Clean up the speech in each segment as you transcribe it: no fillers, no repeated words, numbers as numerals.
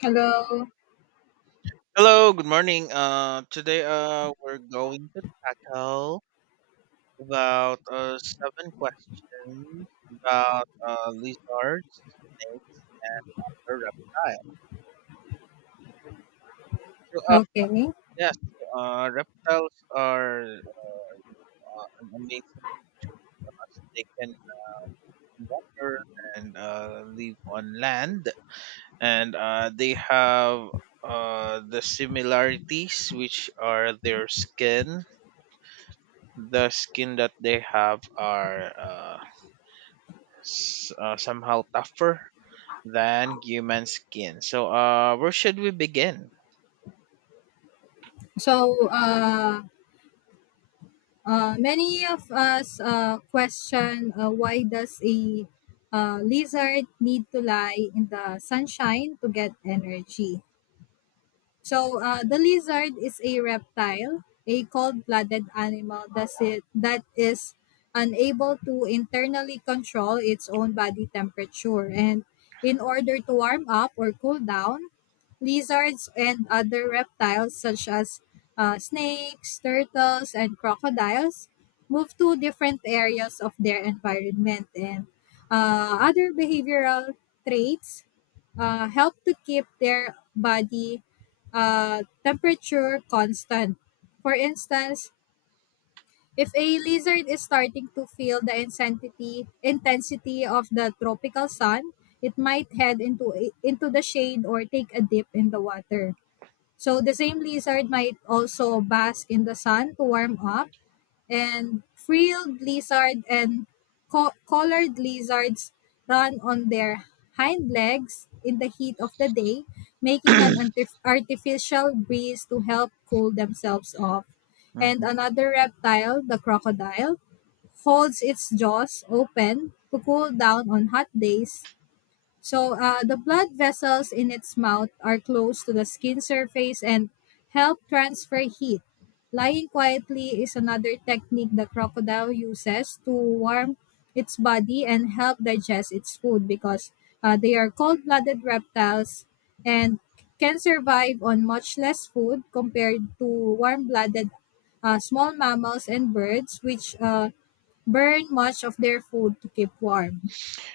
Hello. Hello, good morning. Today we're going to tackle about seven questions about lizards, snakes, or reptiles. So, uh, Okay. yes, Reptiles are an amazing creature. They can drink water and live on land, and they have the similarities, which are their skin. The skin that they have are somehow tougher than human skin. So, where should we begin? So, uh, Many of us question why does a lizard need to lie in the sunshine to get energy? The lizard is a reptile, a cold-blooded animal that is unable to internally control its own body temperature. And in order to warm up or cool down, lizards and other reptiles such as snakes, turtles, and crocodiles move to different areas of their environment. And other behavioral traits help to keep their body temperature constant. For instance, if a lizard is starting to feel the intensity of the tropical sun, it might head into the shade or take a dip in the water. So the same lizard might also bask in the sun to warm up, and frilled lizard and collared lizards run on their hind legs in the heat of the day, making an artificial breeze to help cool themselves off. And Mhm. another reptile, the crocodile, holds its jaws open to cool down on hot days, so the blood vessels in its mouth are close to the skin surface and help transfer heat. Lying quietly is another technique the crocodile uses to warm its body and help digest its food, because they are cold blooded reptiles and can survive on much less food compared to warm blooded small mammals and birds, which burn much of their food to keep warm.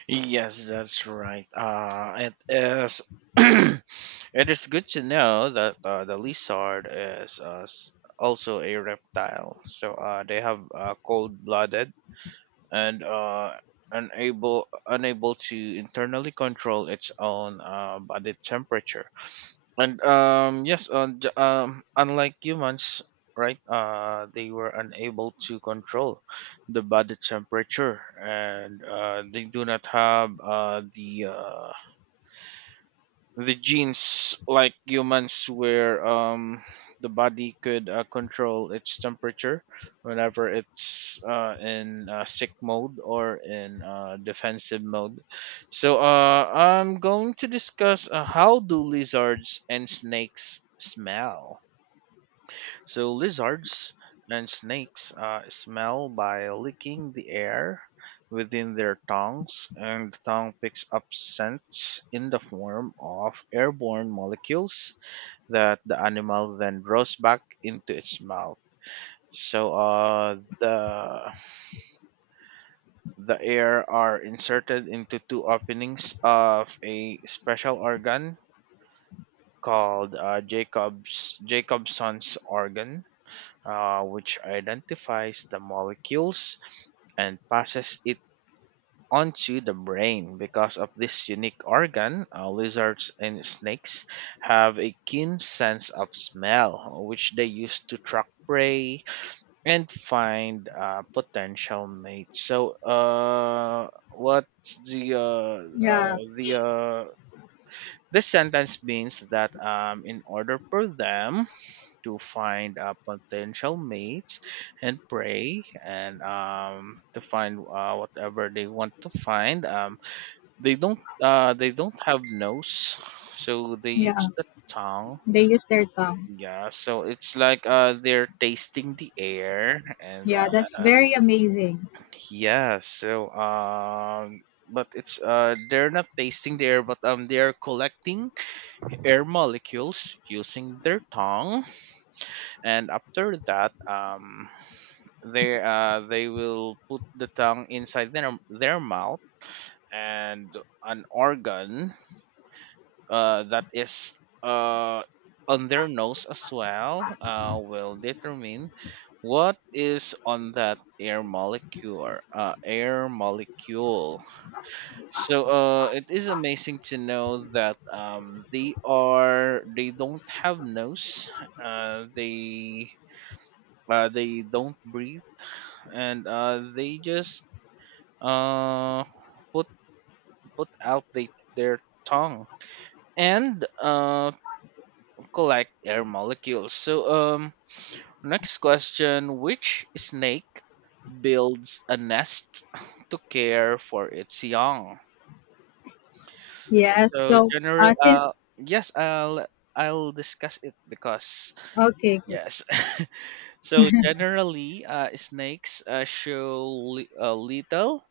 Yes, that's right. It is. It is good to know that the lizard is also a reptile. So they have cold-blooded and unable to internally control its own body temperature. And yes, unlike humans, right? They were unable to control the body temperature, and they do not have the genes like humans where the body could control its temperature whenever it's in sick mode or in defensive mode. So I'm going to discuss how do lizards and snakes smell. So lizards and snakes smell by licking the air within their tongues, and the tongue picks up scents in the form of airborne molecules that the animal then draws back into its mouth. So the air are inserted into two openings of a special organ called Jacob's Jacobson's organ, which identifies the molecules and passes it onto the brain. Because of this unique organ, lizards and snakes have a keen sense of smell, which they use to track prey and find potential mates. So, what's Yeah, the This sentence means that in order for them to find potential mates and pray and to find whatever they want to find. They don't they don't have nose, so they yeah. use the tongue. They use their tongue. Yeah, so it's like they're tasting the air and Yeah, that's uh, very amazing. yeah, so um, but it's they're not tasting the air, but they are collecting air molecules using their tongue, and after that, they will put the tongue inside their mouth and an organ that is uh on their nose as well will determine what is on that air molecule. So it is amazing to know that they don't have nose. uh they they don't breathe and they just uh, put put out their tongue and collect air molecules. So next question: Which snake builds a nest to care for its young? Yes. So So, general, since yes, I'll discuss it because Okay, good. yes. So generally, snakes show little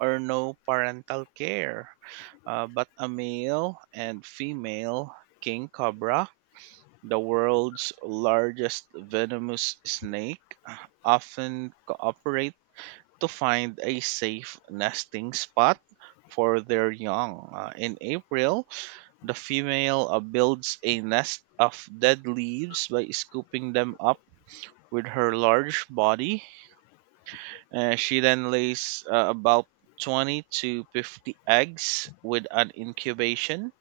or no parental care. But a male and female king cobra, the world's largest venomous snake, often cooperate to find a safe nesting spot for their young. In April, the female builds a nest of dead leaves by scooping them up with her large body. She then lays about 20 to 50 eggs with an incubation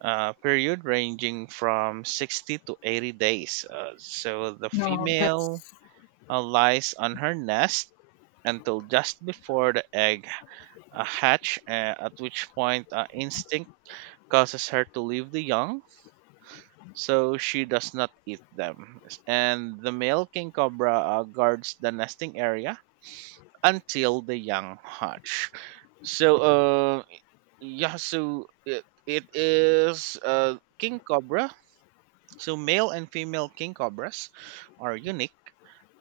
period ranging from 60 to 80 days. So the No, female that's lies on her nest until just before the egg hatch, at which point instinct causes her to leave the young. So she does not eat them. And the male king cobra guards the nesting area until the young hatch. So, yeah, so it is king cobra. So, male and female king cobras are unique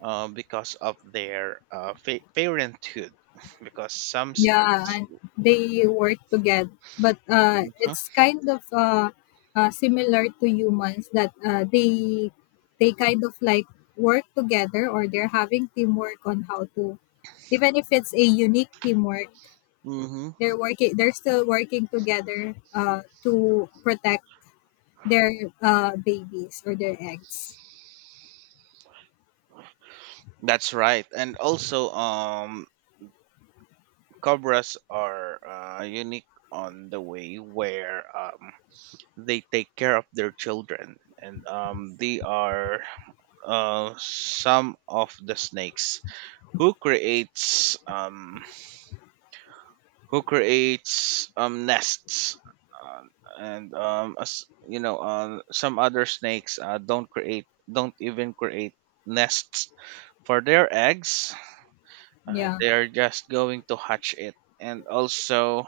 because of their parenthood. Because some yeah, snakes, and they work together. But mhm, it's kind of similar to humans that they kind of work together, or they're having teamwork on how to, even if it's a unique teamwork, mhm, they're working. They're still working together to protect their babies or their eggs. that's right. And also cobras are unique on the way where they take care of their children, and they are uh, some of the snakes who creates um who creates nests, um, and as you know some other snakes don't even create nests for their eggs. Yeah, They are just going to hatch it. And also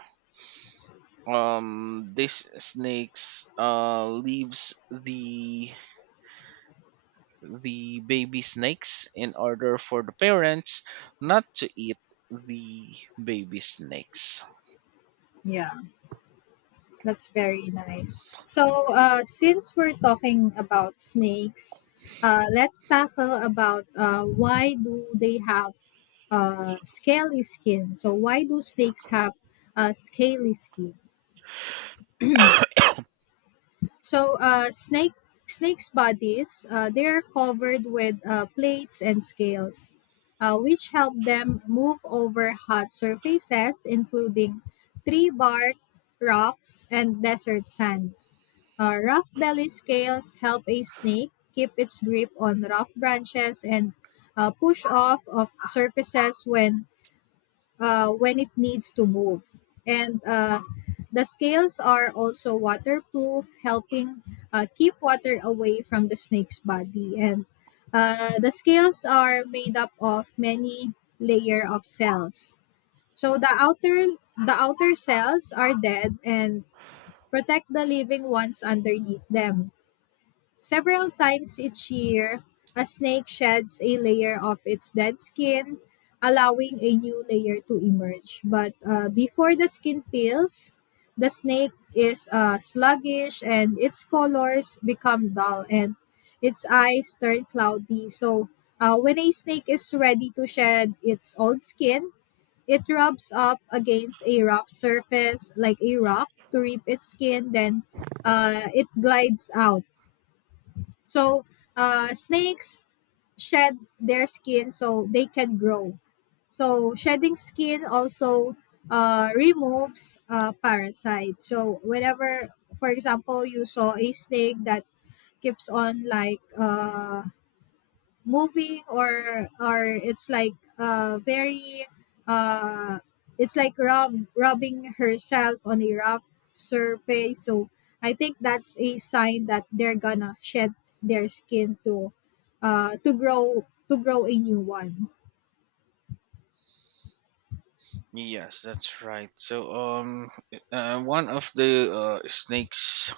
these snakes leaves the baby snakes in order for the parents not to eat the baby snakes. yeah, that's very nice. So, since we're talking about snakes, let's tackle about why do they have scaly skin? So, why do snakes have scaly skin? So, snakes' bodies, they are covered with plates and scales, which help them move over hot surfaces, including tree bark, rocks, and desert sand. Rough belly scales help a snake keep its grip on rough branches and push off of surfaces when it needs to move. And the scales are also waterproof, helping keep water away from the snake's body. And the scales are made up of many layer of cells. So the outer cells are dead and protect the living ones underneath them. Several times each year, a snake sheds a layer of its dead skin, allowing a new layer to emerge. But before the skin peels, the snake is sluggish and its colors become dull and its eyes turn cloudy. So, when a snake is ready to shed its old skin, it rubs up against a rough surface like a rock to rip its skin, then it glides out. So snakes shed their skin so they can grow. So shedding skin also removes parasites. So whenever, for example, you saw a snake that keeps on like moving, or it's like very uh it's like rubbing herself on a rough surface, so I think that's a sign that they're gonna shed their skin to grow a new one. Yes, that's right. So, one of the snake's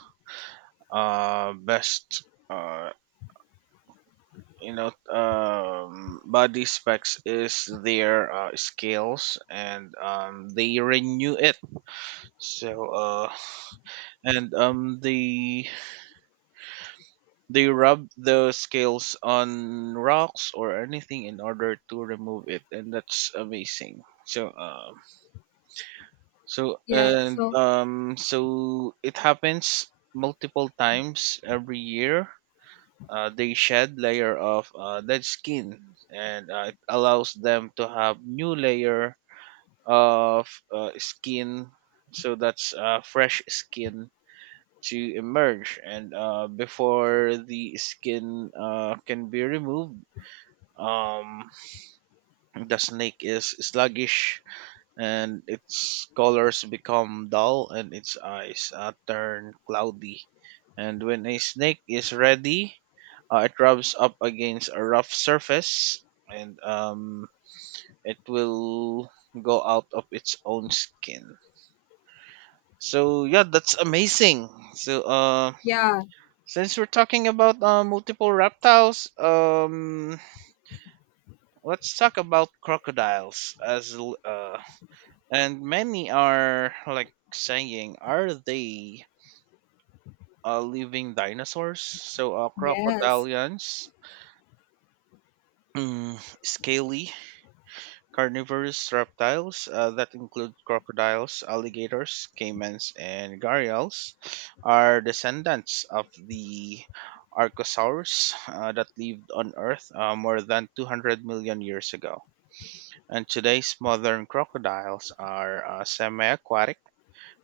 best, body specs is their scales, and they renew it. So, and they rub the scales on rocks or anything in order to remove it, and that's amazing. So, um, So Yes, and so um, so it happens multiple times every year. They shed layer of dead skin, and it allows them to have new layer of skin. So that's fresh skin to emerge, and before the skin can be removed, um, the snake is sluggish and its colors become dull and its eyes turn cloudy. And when a snake is ready, it rubs up against a rough surface and it will go out of its own skin. So yeah, that's amazing. So yeah. since we're talking about multiple reptiles, let's talk about crocodiles And many are like saying, are they living dinosaurs? So, Yes. crocodilians, mm, scaly carnivorous reptiles that include crocodiles, alligators, caimans, and gharials are descendants of the archosaurs that lived on Earth more than 200 million years ago. And today's modern crocodiles are semi aquatic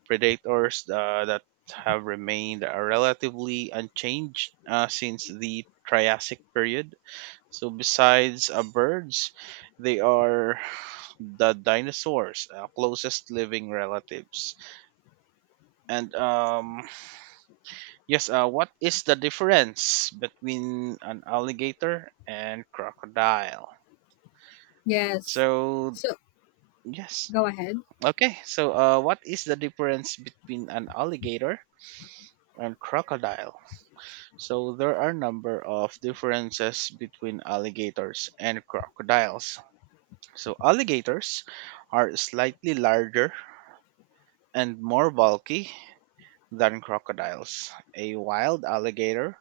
predators that have remained relatively unchanged since the Triassic period. So, besides birds, they are the dinosaurs' closest living relatives. And yes, what is the difference between an alligator and crocodile? Yes, So, so yes. go ahead. Okay, so what is the difference between an alligator and crocodile? So there are a number of differences between alligators and crocodiles. So alligators are slightly larger and more bulky than crocodiles. A wild alligator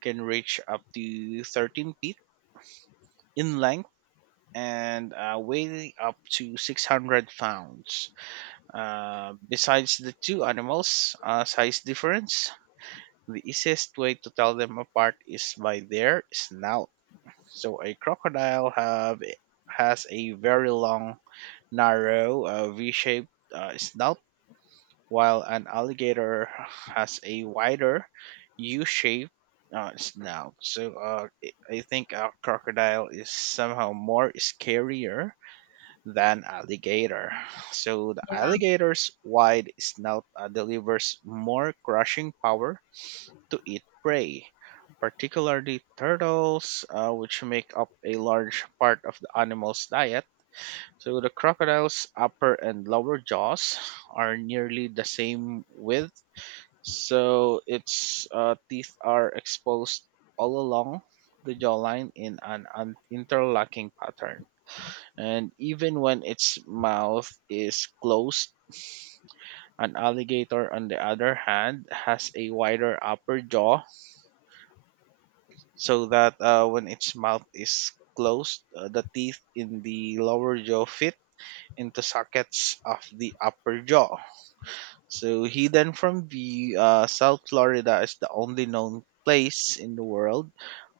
can reach up to 13 feet in length and weigh up to 600 pounds. Besides the two animals' size difference, the easiest way to tell them apart is by their snout. So a crocodile have has a very long, narrow, V-shaped snout, while an alligator has a wider, U-shaped snout. So I think a crocodile is somehow more scarier than alligator. So the Yeah. alligator's wide snout delivers more crushing power to eat prey, particularly turtles, which make up a large part of the animal's diet. So the crocodile's upper and lower jaws are nearly the same width, so its teeth are exposed all along the jawline in an interlocking pattern. And even when its mouth is closed, an alligator, on the other hand, has a wider upper jaw so that when its mouth is closed, the teeth in the lower jaw fit into sockets of the upper jaw. So, hidden from view, South Florida is the only known place in the world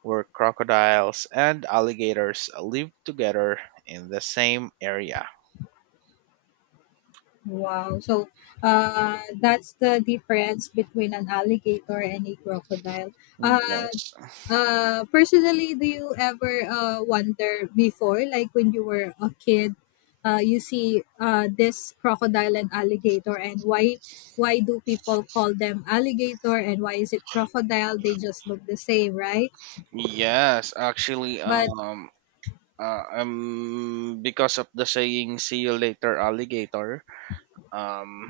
where crocodiles and alligators live together in the same area. Wow. So, that's the difference between an alligator and a crocodile. Uh, Yes. Personally, do you ever wonder before, like when you were a kid, you see this crocodile and alligator, and why do people call them alligator and why is it crocodile? They just look the same, right? Yes, actually, But because of the saying "see you later, alligator," Um,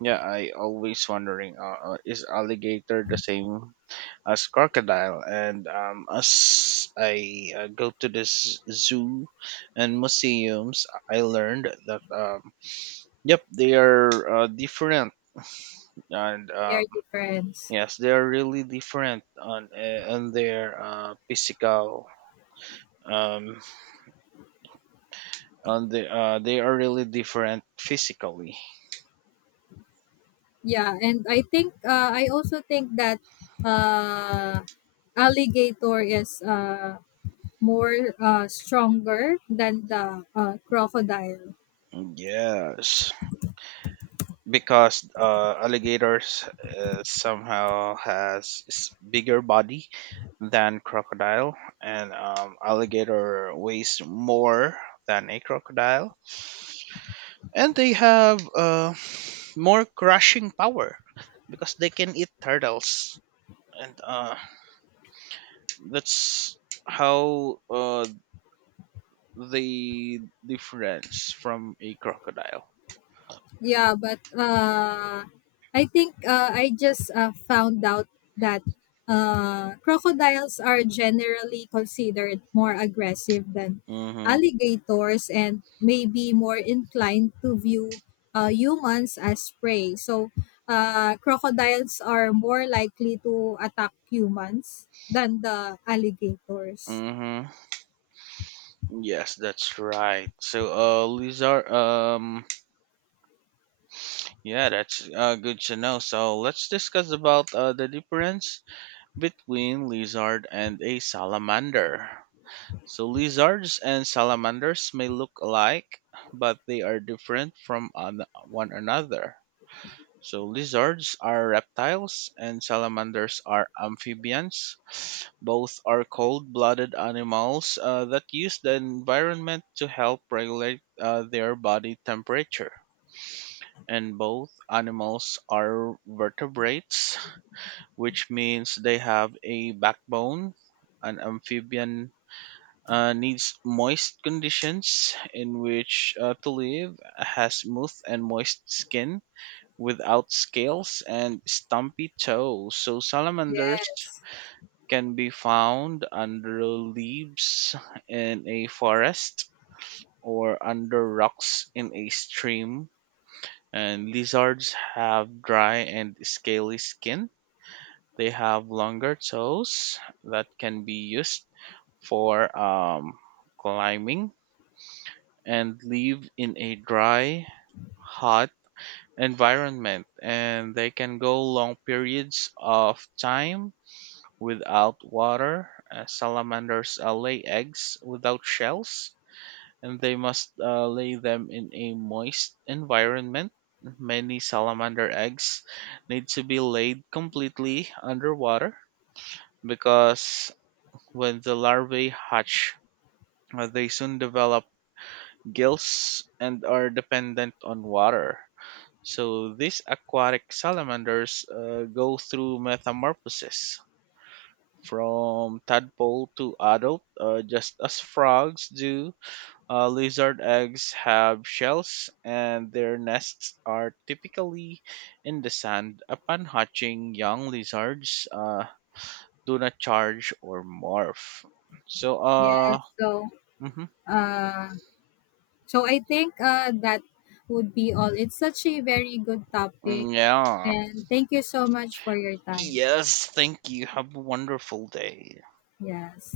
yeah, I always wondering is alligator the same as crocodile? And as I go to this zoo and museums, I learned that yep, they are different, and they're different. yes, they are really different on their physical. Um, on the They are really different physically. Yeah, and I think I also think that uh, alligator is more stronger than the crocodile. Yes. Because alligators somehow has bigger body than crocodile and alligator weighs more than a crocodile and they have more crushing power because they can eat turtles and that's how they difference from a crocodile. Yeah, but I think I just found out that crocodiles are generally considered more aggressive than Mm-hmm. alligators and may be more inclined to view humans as prey. So, crocodiles are more likely to attack humans than the alligators. Mm-hmm. yes that's right so lizard Yeah, that's good to know. So let's discuss about the difference between lizard and a salamander. So lizards and salamanders may look alike, but they are different from one another. So lizards are reptiles and salamanders are amphibians. Both are cold-blooded animals that use the environment to help regulate their body temperature, and both animals are vertebrates, which means they have a backbone. An amphibian needs moist conditions in which to live, has smooth and moist skin without scales and stumpy toes. So salamanders Yes, can be found under leaves in a forest or under rocks in a stream. And lizards have dry and scaly skin. They have longer toes that can be used for climbing and live in a dry, hot environment. And they can go long periods of time without water. Salamanders lay eggs without shells and they must lay them in a moist environment. Many salamander eggs need to be laid completely underwater because when the larvae hatch, they soon develop gills and are dependent on water. So these aquatic salamanders go through metamorphosis from tadpole to adult, just as frogs do. Lizard eggs have shells, and their nests are typically in the sand. Upon hatching, young lizards do not charge or morph. So, yes. uh, So, mhm. uh, I think that would be all. It's such a very good topic. yeah. And thank you so much for your time. Yes, thank you. Have a wonderful day. Yes.